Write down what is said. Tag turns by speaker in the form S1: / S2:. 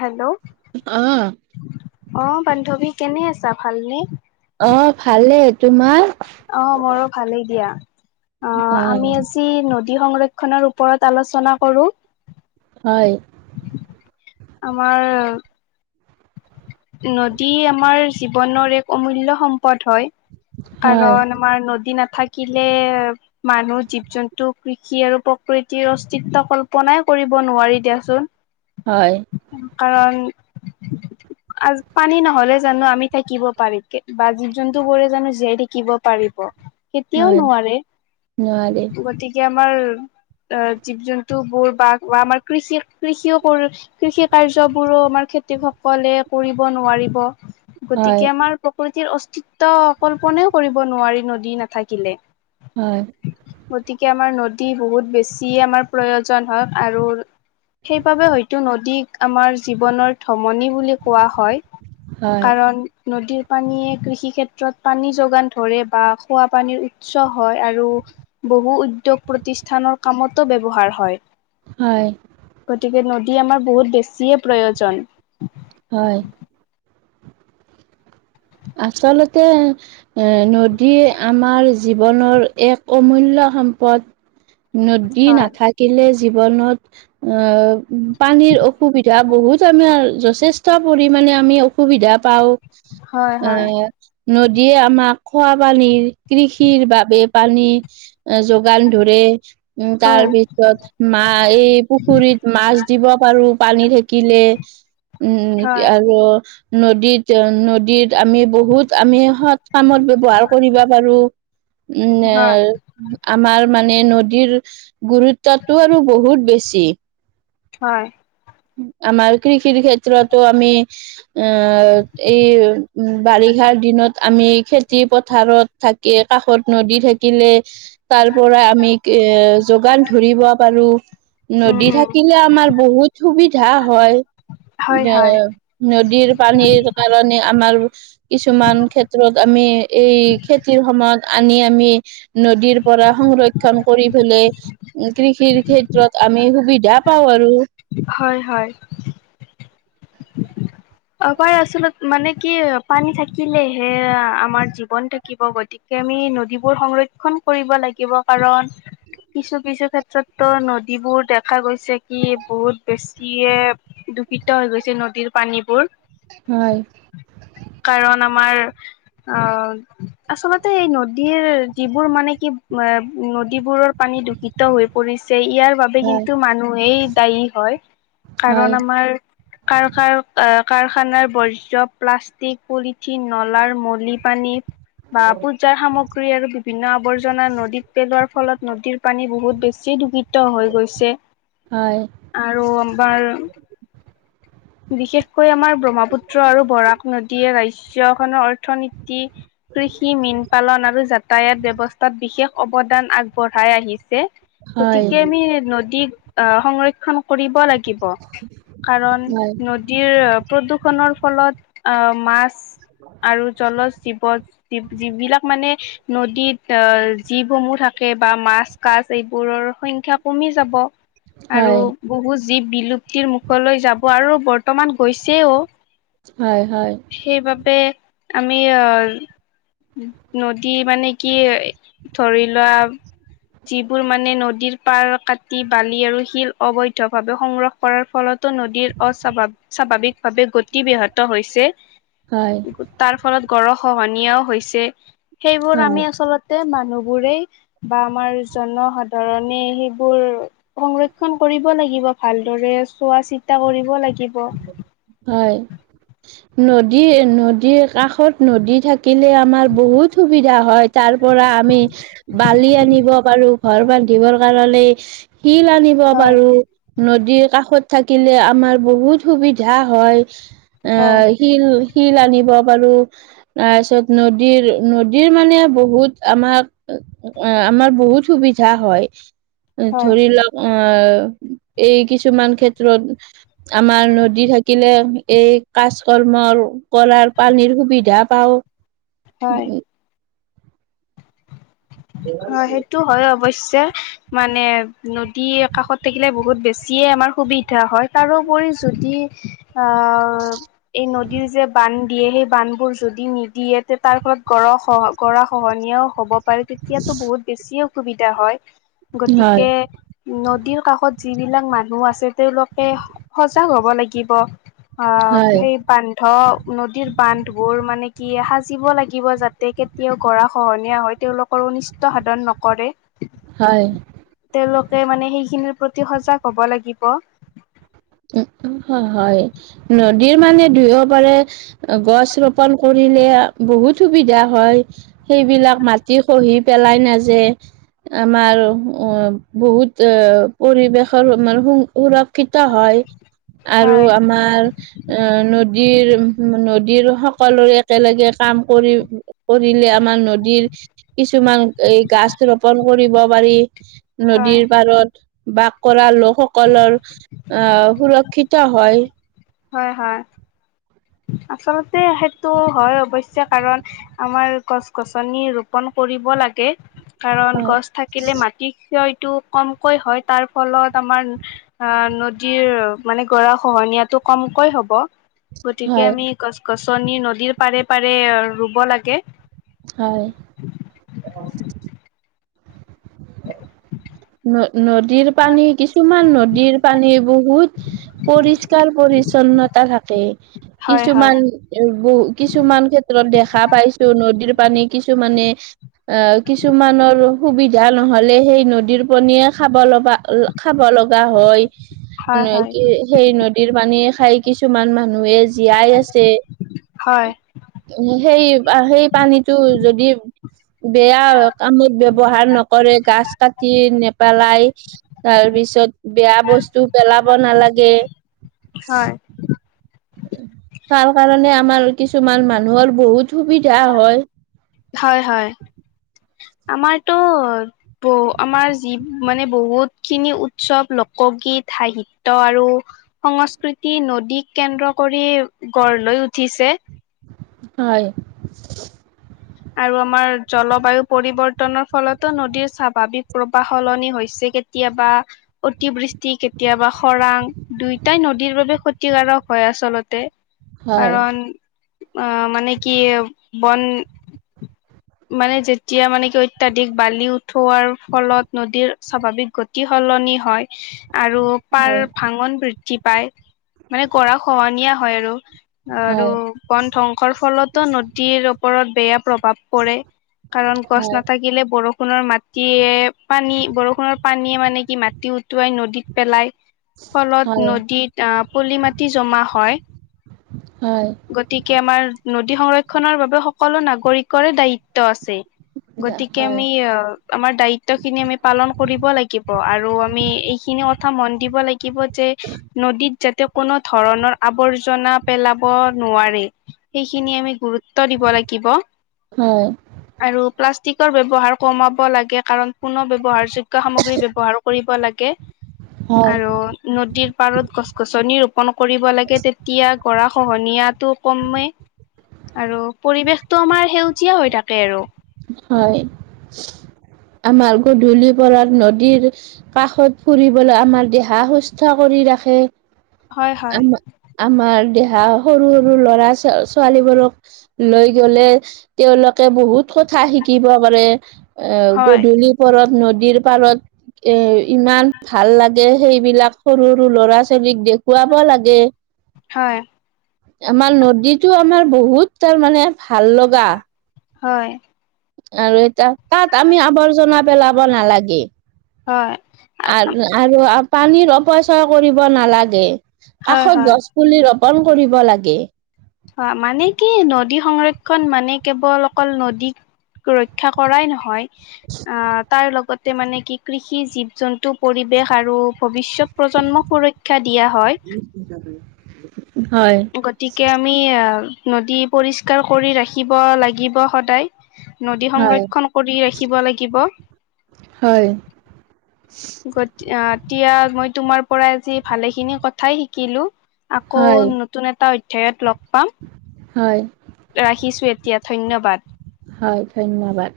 S1: Hello
S2: অ',
S1: আহ বান্ধৱী কেনে আছা ভালনে?
S2: অ', ভালেই তোমাৰ?
S1: অ মোৰো ভালেই দিয়া অ আমি
S2: অ',
S1: আজি সংৰক্ষণৰ ওপৰত আলোচনা কৰোঁ।
S2: হয়,
S1: আমাৰ নদী আমাৰ জীৱনৰ এক অমূল্য সম্প পদ হয়
S2: হয়,
S1: কাৰণ আমাৰ নদী নাথাকিলে মানুহ জীৱ জন্তু কৃষি আৰু প্ৰকৃতিৰ অস্তিত্ব কল্পনাই কৰিব নোৱাৰি দিয়াচোন।
S2: হয়
S1: কাৰণ পানী নহলে জানো আমি থাকিব পাৰি বা জীৱ জন্তু বোৰে জানো জীয়াই থাকিব পাৰিব কেতিয়াও
S2: হয়,
S1: নোৱাৰে
S2: নোৱাৰি
S1: গতিকে আমাৰ অ জীৱ জন্তু বোৰ বা বা আমাৰ কৃষি কৃষিও কৰো কৃষি কাৰ্যবোৰো খেতিক সকলে কৰিব নোৱাৰ
S2: হয়,
S1: গতিকে আমাৰ প্ৰকৃতি তো কল্পনাও কৰিব নোৱাৰি নদী নাথাকিলে
S2: হয়,
S1: গতিকে আমাৰ নদ দি বহুত বেছি আমাৰ প্ৰয়োজন হয় আৰু সেইবাবে হয়তো নদীক আমাৰ জীৱনৰ থগ মণি বুলি কোৱা হয়
S2: হয়,
S1: কাৰণ নদীৰ পানীয়ে কৃষি ক্ষেত্ৰত পানী যোগান ধৰে বা খোৱা পানীৰ উচ্চ হয় আৰু বহু উদ্যোগ প্ৰতিষ্ঠানৰ কামতো ব্যৱহাৰ হয়
S2: হয়
S1: গতিকে নদী আমাৰ বহুত বেছিয়ে প্ৰয়োজন
S2: হয় আচলতে এ নদী আমাৰ জীৱনৰ এক অমূল্য সম্পদ
S1: [inaudible]
S2: নদী
S1: হয়,
S2: নাথাকিলে জীৱনত অ পানীৰ অসুবিধা বহুত আমাৰ যথেষ্ট পৰিমণে আমি অসুবিধা পাও
S1: হয় হয়
S2: নদীয়ে আমাক খোৱা পানীৰ কৃষিৰ বাবে পানী যোগান ধৰে উম তাৰ
S1: হয়।
S2: পিছত মা এই পুখুৰীত মাছ দিব পাৰো পানী থাকিলে উম
S1: হয়,
S2: আৰু নদীত নদীত আমি বহুত আমি সৎ কামত ব্যৱহাৰ কৰিব পাৰোঁ
S1: হয়,
S2: উম আমাৰ মানে নদীৰ গুৰুত্বটো আৰু বহুত বেছি
S1: হয়
S2: আমাৰ কৃষিৰ ক্ষেত্ৰতো আমি আ এই বাৰিষা ষাৰ দিনত আমি খেতি পথাৰত থাকি কাষত নদী থাকিলে তাৰ পৰাই আমি এ যোগান ধৰিব পাৰোঁ
S1: উম,
S2: নদী
S1: উম,
S2: থাকিলে আমাৰ বহুত সুবিধা হয়
S1: হয়,
S2: এ
S1: হয়,
S2: নদীৰ পানীৰ কাৰণে আমাৰ কিছুমান ক্ষেত্ৰত আমি এই খেতিৰ সময়ত আনি আমি নদীৰ পৰা সংৰক্ষণ কৰি পেলে কৃষিৰ ক্ষেত্ৰত আমি সুবিধা পাওঁ আৰু
S1: হয় হয় আপাৰ আচলত মানে কি পানী থাকিলেহে আমাৰ জীৱন থাকিব গতিকে আমি নদীবোৰ সংৰক্ষণ কৰিব লাগিব কাৰণ কিছু কিছু ক্ষেত্ ত নদীবোৰ দেখা গৈছে কি বহুত বেছি, [unintelligible] দূষিত হৈ গৈছে নদীৰ পানীবোৰ।
S2: হয়
S1: কাৰণ আমাৰ, অ আচলতে এই নদীৰ যিবোৰ মানে কি নদীবোৰৰ, পানী দূষিত হৈ পৰিছে ইয়াৰ বাবে
S2: হয়।
S1: কিন্তু মানুহেই দায়ী হয়। কাৰণ
S2: হয়,
S1: আমাৰ কাৰ কাৰ অ, কাৰখানাৰ বৰ্জ প্লাষ্টিক পলিথিন নলাৰ মলি পানী। বা পূজাৰ সামগ্ৰী আৰু বিভিন্ন আৱৰ্জনা নদীত পেলোৱাৰ ফলত নদীৰ পানী বহুত বেছি দূষিত হৈ গৈছে,
S2: হয়,
S1: আৰু আমাৰ বিশেষকৈ আমাৰ ব্ৰহ্মপুত্ৰ আৰু বৰাক নদীয়ে ৰাজ্যখনৰ অৰ্থনীতি কৃষি মীন পালন আৰু যাতায়াত ব্যৱস্থাত বিশেষ অৱদান আগবঢ়াই আহিছে।
S2: হয়,
S1: গতিকে আমি নদীক আহ, সংৰক্ষন কৰিব লাগিব। কাৰণ
S2: হয়,
S1: নদীৰ প্ৰদূষণৰ ফলত, আহ, মাছ আৰু জল জীৱ যি-যিবিলাক মানে নদীত জীৱসমূহ থাকে বা মাছ কাছ এইবোৰৰ সংখ্যা কমি যাব। আৰু
S2: হয়,
S1: বহুত জীৱ বিলুপ্তিৰ মুখলৈ যাব আৰু বৰ্তমান গৈছেও,
S2: হয়, হয়।
S1: সেইবাবে আমি অ', নদী মানে কি, ধৰি লোৱা যিবোৰ মানে নদীৰ পাৰ কাটি বালি আৰু শিল অবৈধ ভাৱে সংগ্ৰহ কৰাৰ ফলত টো নদীৰ [unintelligible] স্বাভাৱ স্বাভাৱিকভাৱে গতিবাহত হৈছে,
S2: হয়,
S1: তাৰ ফলত গৰ খহনীয়াও হৈছে, সেইবোৰ
S2: হয়,
S1: আমি আচলতে মানুহ বোৰেই বা আমাৰ জনসাধাৰণে সেইবোৰ সংৰক্ষন কৰিব লাগিব ভালদৰে, চোৱা চিতা কৰিব লাগি
S2: হয়। নদী নদীৰ কাষত নদী থাকিলে আমাৰ বহুত সুবিধা হয় তাৰ পৰা আমি বালি আনিব পাৰো ঘৰ বান্ধিবৰ কাৰণে। শিল আনিব
S1: হয়
S2: পাৰো, নদীৰ কাষত থাকিলে আমাৰ বহুত সুবিধা হয়,
S1: হয়
S2: আহ, শিল-শিল আনিব পাৰো। তাৰপিছত নদীৰ নদীৰ মানে বহুত আমাক, অ', আমাৰ বহু বহুত সুবিধা হয়।
S1: হয়
S2: ধৰি লও, আহ, এই কিছুমান ক্ষেত্ৰত আমাৰ নদী থাকিলে এই কাজ কৰ্ম কৰাৰ পানীৰ সুবিধা পাও।
S1: হয়। অ', সেইটো হয় অৱশ্যে মানে ন [unintelligible] আকাশত থাকিলে বহুত বেছিয়ে আমাৰ সুবিধা হয় তাৰোপৰি যদি অ', এই নদীৰ যে বান্ধ দিয়ে সেই বান্ধবোৰ যদি নিদিয়ে, তে তাৰ ফলত গৰ সহ, গৰা খহনীয়াও হ'ব পাৰে। এতিয়াতো বহুত বেছিয়ে অসুবিধা হয়,
S2: হয়
S1: গতিকে নদীৰ কাষত যিবিলাক মানুহ আছে, তেওঁলোকে সজাগ হব লাগিব। অ',
S2: হয়
S1: সেই বান্ধ নদীৰ বান্ধবোৰ মানে কি সাজিব লাগিব যাতে কেতিয়াও গৰা খহনীয়া হৈ তেওঁলোকৰ অনিষ্ট সাধন নকৰে।
S2: হয়।
S1: হে মানে সেইখিনিৰ প্ৰতি সজাগ হ'ব লাগিব।
S2: হ-হয়, নদীৰ মানে দুয়ো পাৰে গছ ৰোপন কৰি [unintelligible] বহুত সুবিধা হয়, সেইবিলাক মাটি খহি পেলাই নাযে আমাৰ অ', বহুত অ', পৰিৱেশৰ মান সুৰক্ষিত হয়। আৰু
S1: হয়
S2: আমাৰ অ', নদীৰ, নদীৰ সকলোৰে একেলগে কাম কৰি, কৰিলে আমাৰ নদীৰ, কিছুমান এই গাছ ৰোপন কৰিব পাৰি।
S1: হয়
S2: নদীৰ পাৰত বাস কৰা লোকসকলৰ আহ, সুৰক্ষিত হয়।
S1: হয় হয়। আচলতে সেইটো হয় অৱশ্যে কাৰণ, আমাৰ গছ-গছনি ৰোপন কৰি ব লাগে, কাৰণ
S2: হয়
S1: গছ থাকিলে মাটি ক্ষয় টো কমকৈ হয়, তাৰ ফলত আমাৰ, আ', নদীৰ মানে গৰা খহনীয়াটো কমকৈ হ'ব। তাকে
S2: হয়
S1: আমি গছ-গছনি নদীৰ পাৰে পাৰে ৰুব লাগে।
S2: হয়।
S1: [inaudible]
S2: ন নদীৰ পানী, কিছুমান নদীৰ পানী বহুত, পৰিষ্কাৰ পৰিচ্ছন্নতা থাকে,
S1: হয় হয়
S2: কিছুমান বহু কিছুমান ক্ষেত্ৰত দেখা পাইচো টো নদীৰ পানী কিছুমানে অ কিছুমানৰ, সুবিধা নহলে, সেই নদীৰ পনীয়ে খাব লগ বা খাব লগা হয়,
S1: হয় হয়
S2: কি সেই নদীৰ পানীয়ে খাই, কিছুমান মানুহে জীয়াই আছে,
S1: হয়
S2: সেই সেই পানীতটো যদি, বেয়া কামত ব্যৱহাৰ নক কৰে গাছ কাটি নেপেলাই, তাৰ পিছত বেয়া বস্তু পেলাব নালা গে।
S1: হয়।
S2: তাৰ কাৰণে আমাৰ কিছুমান মানুহৰ বহুত সুবিধা হয়।
S1: হয় হয়। আমাৰতো ব আমাৰ যি মানে বহুতখিনি উৎসৱ লোকগীত, সাহিত্য আৰু সংস্কৃতি নদীক কেন্দ্ৰ কৰি গঢ় লৈ উঠিছে। হে,
S2: হয়।
S1: আৰু আমাৰ জলবায়ু পৰিৱৰ্তনৰ ফলতো নদীৰ স্বাভাৱিক প্ৰৱাহ সলনি হৈছে। কেতিয়াবা অতিবৃষ্টি কেতিয়াবা খৰাং দুয়টাই নদীৰ বাবে ক্ষতিকাৰক। হয় আচলতে,
S2: হয়
S1: কাৰণ, আহ মানে কি বন মানে যেতিয়া মানে কি অত্যাধিক বালি উঠোৱাৰ ফলত নদীৰ স্বাভাৱিক গতি সল নি হয়, আৰু পাৰ ভাঙন বৃদ্ধি পায় মানে গৰা খহনীয়া হয় আৰু, আৰু
S2: হয়
S1: বন ধং সৰ ফলতো নদীৰ ওপৰত বেয়া প্ৰভাৱ পৰে। কাৰণ গছ
S2: হয়
S1: নাথাকিলে বৰষুণৰ মাটিয়ে পানী বৰষুণৰ পানীয়ে মানে নেকি মাটি উটুৱাই নদীত পেলাই।
S2: হয়
S1: ফলত নদীত আহ পলি মাটি জমা হয়।
S2: হয় হয়
S1: গতিকে আমাৰ নদ দি সংৰক্ষণৰ বাবে সকলো নাগৰিকৰে দায়িত্ব আছে। গতিকে
S2: হয়
S1: আমি আমাৰ দায়িত্বখিনি আমি পালন কৰিব লাগিব আৰু আমি এই খিনি কথা মন দিব লাগিব যে, নদীত যাতে কোনো ধৰণৰ আৱৰ্জনা পেলাব নোৱাৰে, সেইখিনি আমি গুৰুত্ব দিব লাগিব।
S2: হয়
S1: আৰু প্লাচ টিকৰ ব্যৱহাৰ কমাব লাগে কাৰণ পুনৰ ব্যৱহাৰযোগ্য সামগ্ৰী ব্যৱহাৰ কৰিব লাগে।
S2: হয়,
S1: আৰু নদীৰ পাৰত গছ-গছনি ৰোপন কৰিব লাগে তেতিয়া গৰা খহনীয়াতো কমেই আৰু পৰিৱেশটো আমাৰ সেউজীয়া হৈ থাকে আৰু।
S2: হয়। আমাৰ গধূলি পৰাত নদীৰ কাষত ফুৰিবলৈ আমাৰ দেহা সুস্থ কৰি টি ৰাখে,
S1: হয় হয়
S2: আমা-আমাৰ দেহ হা, সৰু-সৰু ল'ৰা ছ-ছোৱালীবোৰক লৈ গলে তেওঁলোকে বহুত কথা শিকিব পাৰে এ,
S1: হয়
S2: গধূলি পৰত নদীৰ পাৰত এ, ইমান ভাল লাগে সেইবিলাক সৰু-সৰু ল'ৰা ছোৱালীক দেখুৱাব লাগে।
S1: হয়।
S2: আমাৰ নদীটো আমাৰ, বহুত তাৰমানে ভাল লগা।
S1: হয়।
S2: আৰু এটা, তাত আমি আৱৰ্জনা পেলাব নালাগে।
S1: হয়,
S2: আ, আৰু আমাৰ পানীৰ অপচয় কৰিব নালাগে,
S1: হয়,
S2: কাষত
S1: হয়,
S2: গছ পুলি ৰ পন কৰিব লাগে।
S1: হয়, মানে কি, নদী সংৰক্ষণ মানে কেৱল অকল নদী সুৰক্ষা কৰাই নহয়। আ, তাৰ লগতে মানে কি কৃষি জীৱ জন্তু পৰিৱেশ আৰু ভৱিষ্যত প্ৰজন্মক সুৰক্ষা দিয়া হয়।
S2: [inaudible]
S1: গতিকে আমি আ, নদী পৰিষ্কাৰ কৰি ৰাখিব লাগিব সদায়। নদী
S2: হয়,
S1: সংৰক্ষণ কৰি ৰাখিব লাগিব।
S2: হয়,
S1: গ আ এতিয়া মই তোমাৰ পৰাই আজি ভালেখিনি কথাই শিকিলো। আকৌ
S2: হয়,
S1: নতুন এটা অধ্যায়ত লগ পাম।
S2: হয়।
S1: ৰাখিছো এতিয়া, ধন্যবাদ।
S2: হয়, ধন্যবাদ।